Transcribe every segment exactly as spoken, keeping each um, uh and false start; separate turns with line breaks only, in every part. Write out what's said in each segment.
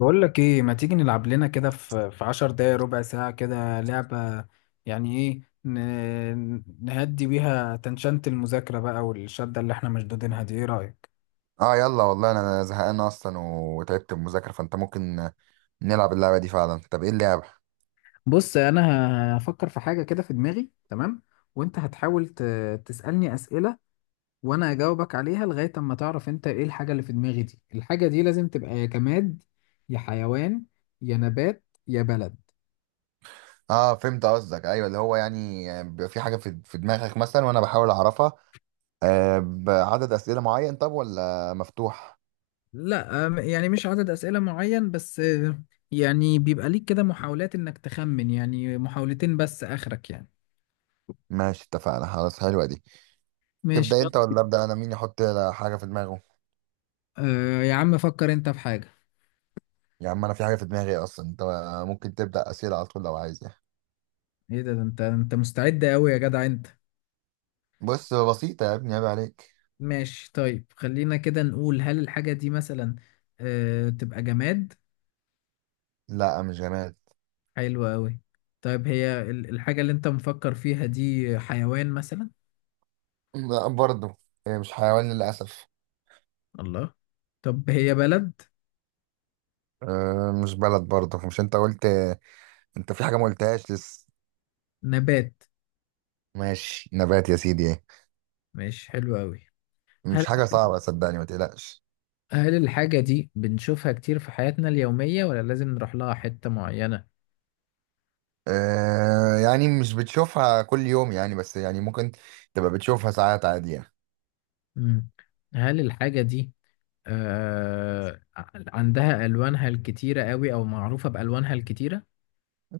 بقول لك ايه ما تيجي نلعب لنا كده في في عشر دقايق ربع ساعة كده لعبة. يعني ايه ن- نهدي بيها تنشنت المذاكرة بقى، والشدة اللي احنا مشدودينها دي، ايه رأيك؟
اه، يلا والله انا زهقان اصلا وتعبت من المذاكره فانت ممكن نلعب اللعبه دي فعلا. طب ايه اللعبه؟
بص انا هفكر في حاجة كده في دماغي، تمام؟ وانت هتحاول ت- تسألني أسئلة، وانا اجاوبك عليها لغاية اما تعرف انت ايه الحاجة اللي في دماغي دي. الحاجة دي لازم تبقى يا جماد، يا حيوان، يا نبات، يا بلد.
اه، فهمت قصدك. ايوه اللي هو يعني يعني بيبقى في حاجه في في دماغك مثلا وانا بحاول اعرفها. آه بعدد اسئله معين، طب ولا مفتوح؟
لا، أم- يعني مش عدد أسئلة معين، بس آه، يعني بيبقى ليك كده محاولات إنك تخمن، يعني محاولتين بس آخرك يعني.
ماشي، اتفقنا خلاص، حلوه دي.
ماشي،
تبدا
يلا.
انت ولا ابدا انا؟ مين يحط حاجه في دماغه؟
آه يا عم، فكر أنت في حاجة.
يا عم انا في حاجه في دماغي اصلا. انت ممكن تبدا اسئله على طول لو عايز يعني.
إيه ده ده أنت أنت مستعد أوي يا جدع أنت؟
بص بسيطه يا ابني، عيب عليك.
ماشي، طيب، خلينا كده نقول: هل الحاجة دي مثلا آه تبقى جماد؟
لا مش جماد.
حلوة أوي. طيب هي ال- الحاجة اللي أنت مفكر فيها دي حيوان مثلا؟
لا برضه. إيه، مش حيوان للاسف.
الله. طب هي بلد؟
أه، مش بلد برضه. مش انت قلت انت في حاجة ما قلتهاش لسه؟
نبات؟
ماشي، نبات يا سيدي، ايه؟
ماشي، حلو أوي.
مش حاجة صعبة، صدقني، ما تقلقش.
هل الحاجة دي بنشوفها كتير في حياتنا اليومية ولا لازم نروح لها حتة معينة؟
أه، يعني مش بتشوفها كل يوم يعني، بس يعني ممكن تبقى بتشوفها ساعات عادية.
مم. هل الحاجة دي آه عندها ألوانها الكتيرة قوي، أو معروفة بألوانها الكتيرة؟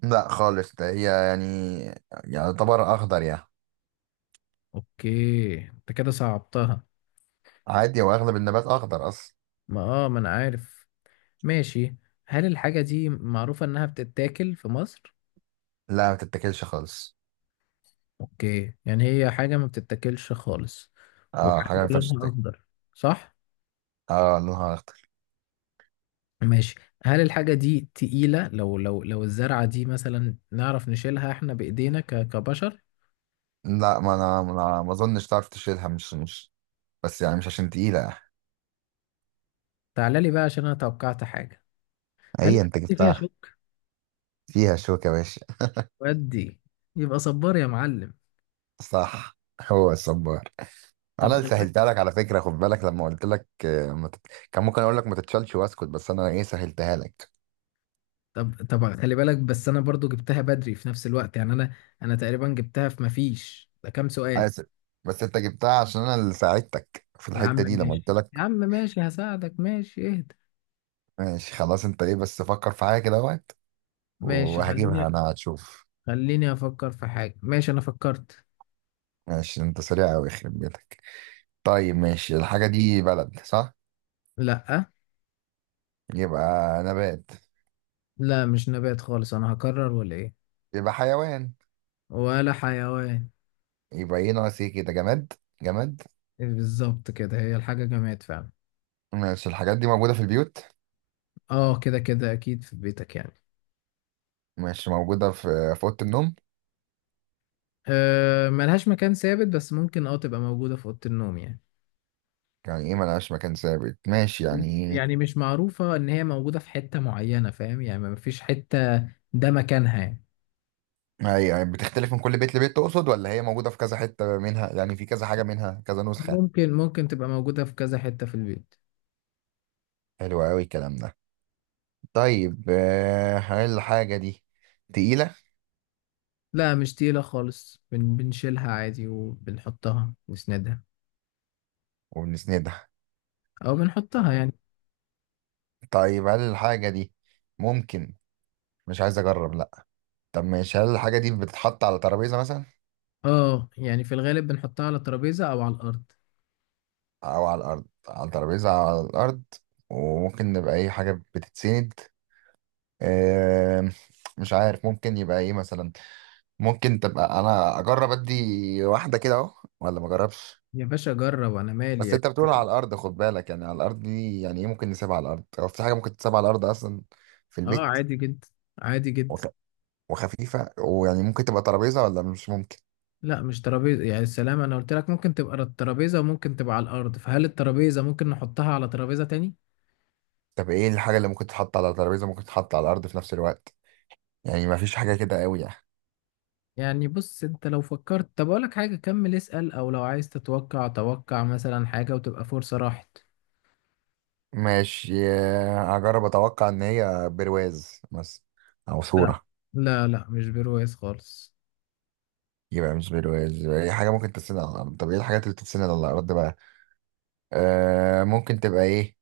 لا خالص، ده هي يعني يعتبر أخضر يعني.
أوكي، أنت كده صعبتها.
عادي، وأغلب النبات أخضر أصلا.
ما آه ما أنا عارف. ماشي. هل الحاجة دي معروفة إنها بتتاكل في مصر؟
لا، ما تتاكلش خالص.
أوكي، يعني هي حاجة ما بتتاكلش خالص،
اه، حاجة
وحاجة
ما ينفعش
لونها
تتاكل.
أخضر، صح؟
اه، لونها أخضر.
ماشي. هل الحاجة دي تقيلة؟ لو لو لو الزرعة دي مثلا نعرف نشيلها احنا بإيدينا ك- كبشر؟
لا. ما أنا ما أنا- ما أظنش تعرف تشيلها، مش مش بس يعني مش عشان تقيلة.
تعالى لي بقى عشان انا توقعت حاجة. هل
هي أنت
الحاجة دي فيها
جبتها.
شوك؟
فيها شوكة يا باشا.
ودي يبقى صبار يا معلم.
صح، هو الصبار.
طب
انا
خلي بالك.
سهلتها لك على فكره، خد بالك لما قلت لك آه، ما تت... كان ممكن اقول لك ما تتشالش واسكت، بس انا ايه سهلتها لك.
طب طب خلي بالك، بس انا برضو جبتها بدري في نفس الوقت، يعني انا انا تقريبا جبتها في مفيش، ده كام سؤال؟
اسف. بس انت جبتها عشان انا اللي ساعدتك في
يا عم
الحته دي لما قلت
ماشي،
لك.
يا عم ماشي، هساعدك، ماشي، اهدى.
ماشي خلاص، انت ايه، بس فكر في حاجه كده وقت
ماشي،
وهجيبها
خليني
انا، هتشوف.
خليني افكر في حاجة. ماشي انا فكرت.
ماشي، انت سريع قوي يخرب بيتك. طيب ماشي، الحاجه دي بلد، صح؟
لا
يبقى نبات.
لا، مش نبات خالص، انا هكرر ولا ايه؟
يبقى حيوان.
ولا حيوان.
يبقى ايه؟ ناقص ايه كده، جماد. جماد؟
بالظبط كده، هي الحاجة جماد فعلا.
ماشي، الحاجات دي موجوده في البيوت؟
اه، كده كده اكيد في بيتك يعني.
ماشي، موجوده في في اوضه النوم؟
أه، ملهاش مكان ثابت، بس ممكن اه تبقى موجودة في أوضة النوم يعني.
يعني ايه ملهاش مكان ثابت؟ ماشي يعني.
يعني مش معروفة ان هي موجودة في حتة معينة، فاهم؟ يعني ما فيش حتة ده مكانها يعني.
هي يعني بتختلف من كل بيت لبيت، تقصد؟ ولا هي موجودة في كذا حتة منها، يعني في كذا حاجة منها، كذا نسخة؟
ممكن ممكن تبقى موجودة في كذا حتة في البيت.
حلو قوي الكلام ده. طيب، آه، هل الحاجة دي تقيلة؟
لا مش تقيلة خالص، بن بنشيلها عادي، وبنحطها نسندها
وبنسندها.
او بنحطها يعني.
طيب هل الحاجة دي ممكن... مش عايز اجرب، لا. طب ماشي، هل الحاجة دي بتتحط على ترابيزة مثلا
اه، يعني في الغالب بنحطها على ترابيزة او على الارض.
او على الارض؟ على ترابيزة، على الارض، وممكن يبقى اي حاجة بتتسند. آه، مش عارف ممكن يبقى ايه مثلا؟ ممكن تبقى... انا اجرب ادي واحده كده اهو ولا ما اجربش؟
يا باشا جرب، انا
بس
مالي.
انت بتقول على الارض، خد بالك يعني، على الارض دي يعني ايه؟ ممكن نسيبها على الارض؟ هو في حاجه ممكن تسيبها على الارض اصلا في
اه
البيت؟
عادي جدا، عادي جدا.
وخ... وخفيفه ويعني ممكن تبقى ترابيزه ولا مش ممكن؟
لا مش ترابيزه، يعني السلام، انا قلت لك ممكن تبقى الترابيزه وممكن تبقى على الارض، فهل الترابيزه ممكن نحطها على ترابيزه تاني؟
طب ايه الحاجه اللي ممكن تتحط على ترابيزه، ممكن تتحط على الارض في نفس الوقت؟ يعني ما فيش حاجه كده قوي يعني.
يعني بص، انت لو فكرت، طب اقول لك حاجه، كمل اسال، او لو عايز تتوقع، توقع مثلا حاجه وتبقى فرصه راحت.
ماشي، آه، هجرب اتوقع ان هي برواز مثلا او
لا
صوره.
لا لا، مش برواز خالص.
يبقى مش برواز. يبقى اي حاجه ممكن تتسند على الارض. طب ايه الحاجات اللي بتتسند على الارض بقى؟ آه ممكن تبقى ايه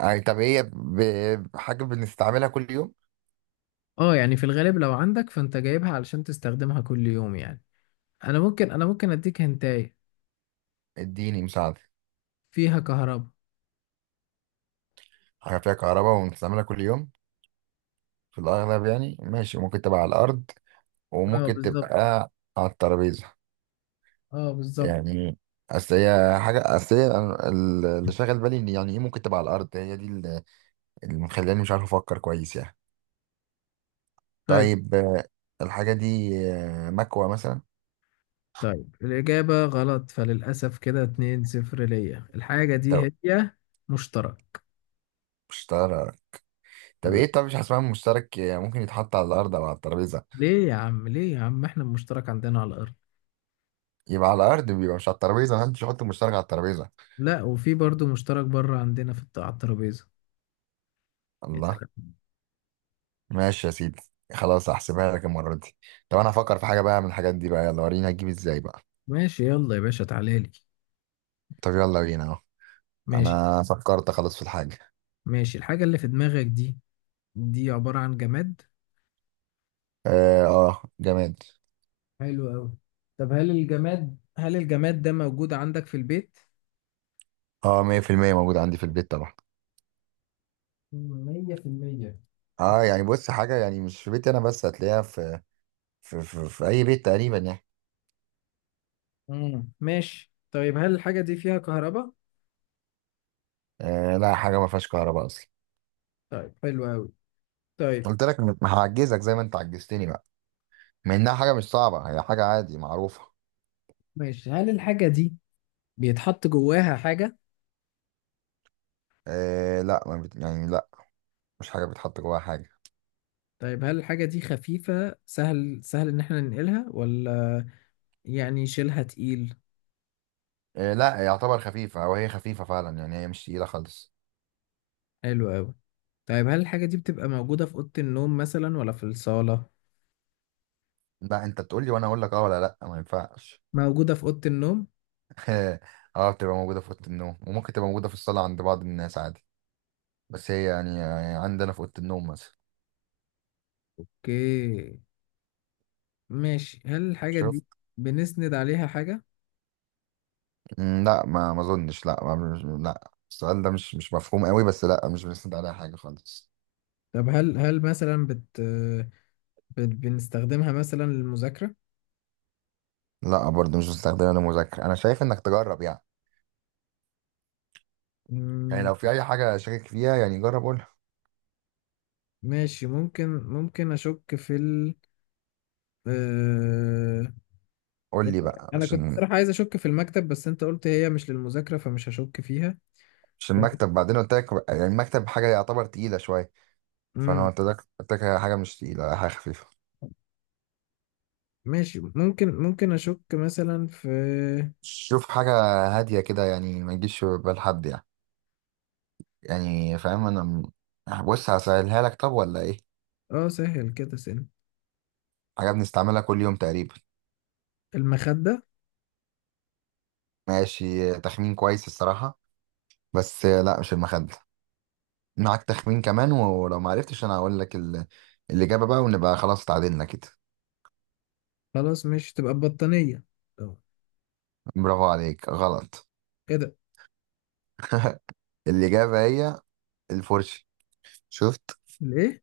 يعني؟ طب هي ب- حاجة بنستعملها كل يوم؟
اه، يعني في الغالب لو عندك فانت جايبها علشان تستخدمها كل يوم يعني. انا ممكن انا ممكن اديك هنتايه:
اديني مساعدة.
فيها كهرباء.
حاجة فيها كهرباء ونستعملها كل يوم في الأغلب يعني، ماشي. ممكن تبقى على الأرض
اه
وممكن
بالظبط.
تبقى على الترابيزة
اه بالظبط.
يعني. أصل هي حاجة، أصل هي أنا- ال- اللي شاغل بالي إن يعني إيه ممكن تبقى على الأرض. هي دي ال- اللي مخلاني مش عارف أفكر كويس يعني.
طيب،
طيب، آه، الحاجة دي آه، مكوى مثلا.
طيب الإجابة غلط فللأسف، كده اتنين صفر ليا. الحاجة دي
طب،
هي مشترك.
مشترك. طب
مم.
إيه؟ طب مش حاسبها مشترك. آه، ممكن يتحط على الأرض أو على الترابيزة.
ليه يا عم، ليه يا عم، احنا المشترك عندنا على الأرض.
يبقى على الأرض، بيبقى مش على الترابيزة. محدش يحط مشترك على الترابيزة.
لا، وفي برضو مشترك بره عندنا في الت- على الترابيزة. يا
الله!
سلام.
ماشي يا سيدي، خلاص هحسبها لك المرة دي. طب انا هفكر في حاجة بقى من الحاجات دي بقى. يلا، وريني هتجيب ازاي بقى.
ماشي يلا يا باشا، تعالى لي.
طب يلا بينا اهو.
ماشي.
انا فكرت خلاص في الحاجة.
ماشي، الحاجة اللي في دماغك دي، دي عبارة عن جماد؟
اه، آه، جماد.
حلو أوي. طب هل الجماد، هل الجماد ده موجود عندك في البيت؟
اه، مية في المية موجود عندي في البيت طبعا.
مية في المية.
اه يعني بص، حاجة يعني مش في بيتي انا بس، هتلاقيها في في, في, في اي بيت تقريبا يعني.
مم. ماشي، طيب، هل الحاجة دي فيها كهرباء؟
آه لا، حاجة ما فيهاش كهرباء اصلا.
طيب، حلو أوي. طيب.
قلت لك م- هعجزك زي ما انت عجزتني بقى. مع انها حاجة مش صعبة، هي حاجة عادي معروفة.
ماشي، هل الحاجة دي بيتحط جواها حاجة؟
آه لا، ما بت... يعني لا، مش حاجة بتحط جواها حاجة.
طيب هل الحاجة دي خفيفة؟ سهل سهل إن احنا ننقلها، ولا يعني شيلها تقيل؟
إيه لا، يعتبر خفيفة، أو هي خفيفة فعلا يعني، هي مش تقيلة خالص.
حلو أوي. طيب هل الحاجة دي بتبقى موجودة في أوضة النوم مثلا ولا في الصالة؟
لا، أنت تقول لي وأنا أقول لك أه ولا لأ، ما ينفعش.
موجودة في أوضة النوم؟
أه، بتبقى موجودة في أوضة النوم وممكن تبقى موجودة في الصالة عند بعض الناس عادي، بس هي يعني يعني عندنا في أوضة النوم مثلا.
اوكي، ماشي، هل الحاجة
شوف.
دي بنسند عليها حاجة؟
مم، لا ما ما أظنش، لا ما مش لا، السؤال ده مش مش مفهوم قوي، بس لا، مش بنستند عليها حاجة خالص.
طب هل هل مثلا بت... بت... بنستخدمها مثلا للمذاكرة؟
لا برضه، مش بستخدمها للمذاكرة. أنا شايف إنك تجرب يعني، يعني
مم،
لو في أي حاجة شاكك فيها يعني، جرب قول.
ماشي، ممكن ممكن أشك في ال... آه،
قول لي
يعني
بقى،
انا كنت
عشان
صراحة عايز اشك في المكتب، بس انت قلت هي مش للمذاكرة، فمش هشك فيها.
عشان
ف...
المكتب بعدين قلت لك يعني المكتب حاجة يعتبر تقيلة شوية، فانا
امم
قلت لك قلت لك حاجه مش تقيله، حاجه خفيفه.
ماشي، ممكن ممكن اشك مثلا في،
شوف، حاجه هاديه كده يعني، ما تجيش في بال حد يعني. يعني فاهم انا م- بص، هسهلها لك طب ولا ايه؟
اه، سهل كده، سن،
حاجه بنستعملها كل يوم تقريبا.
المخدة.
ماشي، تخمين كويس الصراحه، بس لا، مش المخده. معاك تخمين كمان، ولو ما عرفتش انا هقول لك ال... الاجابه بقى، ونبقى خلاص اتعادلنا كده.
خلاص مش تبقى البطانية؟ طب
برافو عليك، غلط.
ايه ده؟
الاجابه هي الفرشه. شفت؟
الايه؟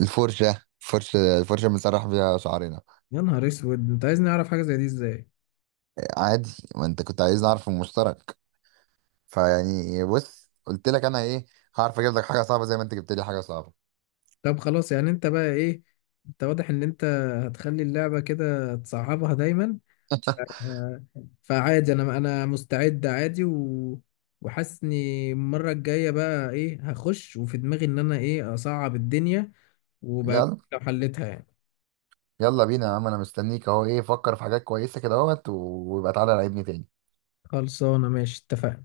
الفرشه، فرشة، الفرشة بنسرح بيها شعرنا.
يا نهار اسود، انت عايزني اعرف حاجة زي دي ازاي؟
عادي، ما انت كنت عايز اعرف المشترك، فيعني بص، قلت لك انا ايه، هعرف اجيب لك حاجه صعبه زي ما انت جبت لي حاجه صعبه.
طب خلاص، يعني انت بقى ايه؟ انت واضح ان انت هتخلي اللعبة كده تصعبها دايما. آه، فعادي، انا انا مستعد عادي و... وحاسس اني المره الجايه بقى ايه هخش وفي دماغي ان انا ايه اصعب الدنيا، وبقى
يلا،
لو حلتها يعني.
يلا بينا يا عم، انا مستنيك اهو. ايه، فكر في حاجات كويسه كده اهوت، ويبقى تعالى لعبني تاني.
خلصانه، ماشي، اتفقنا.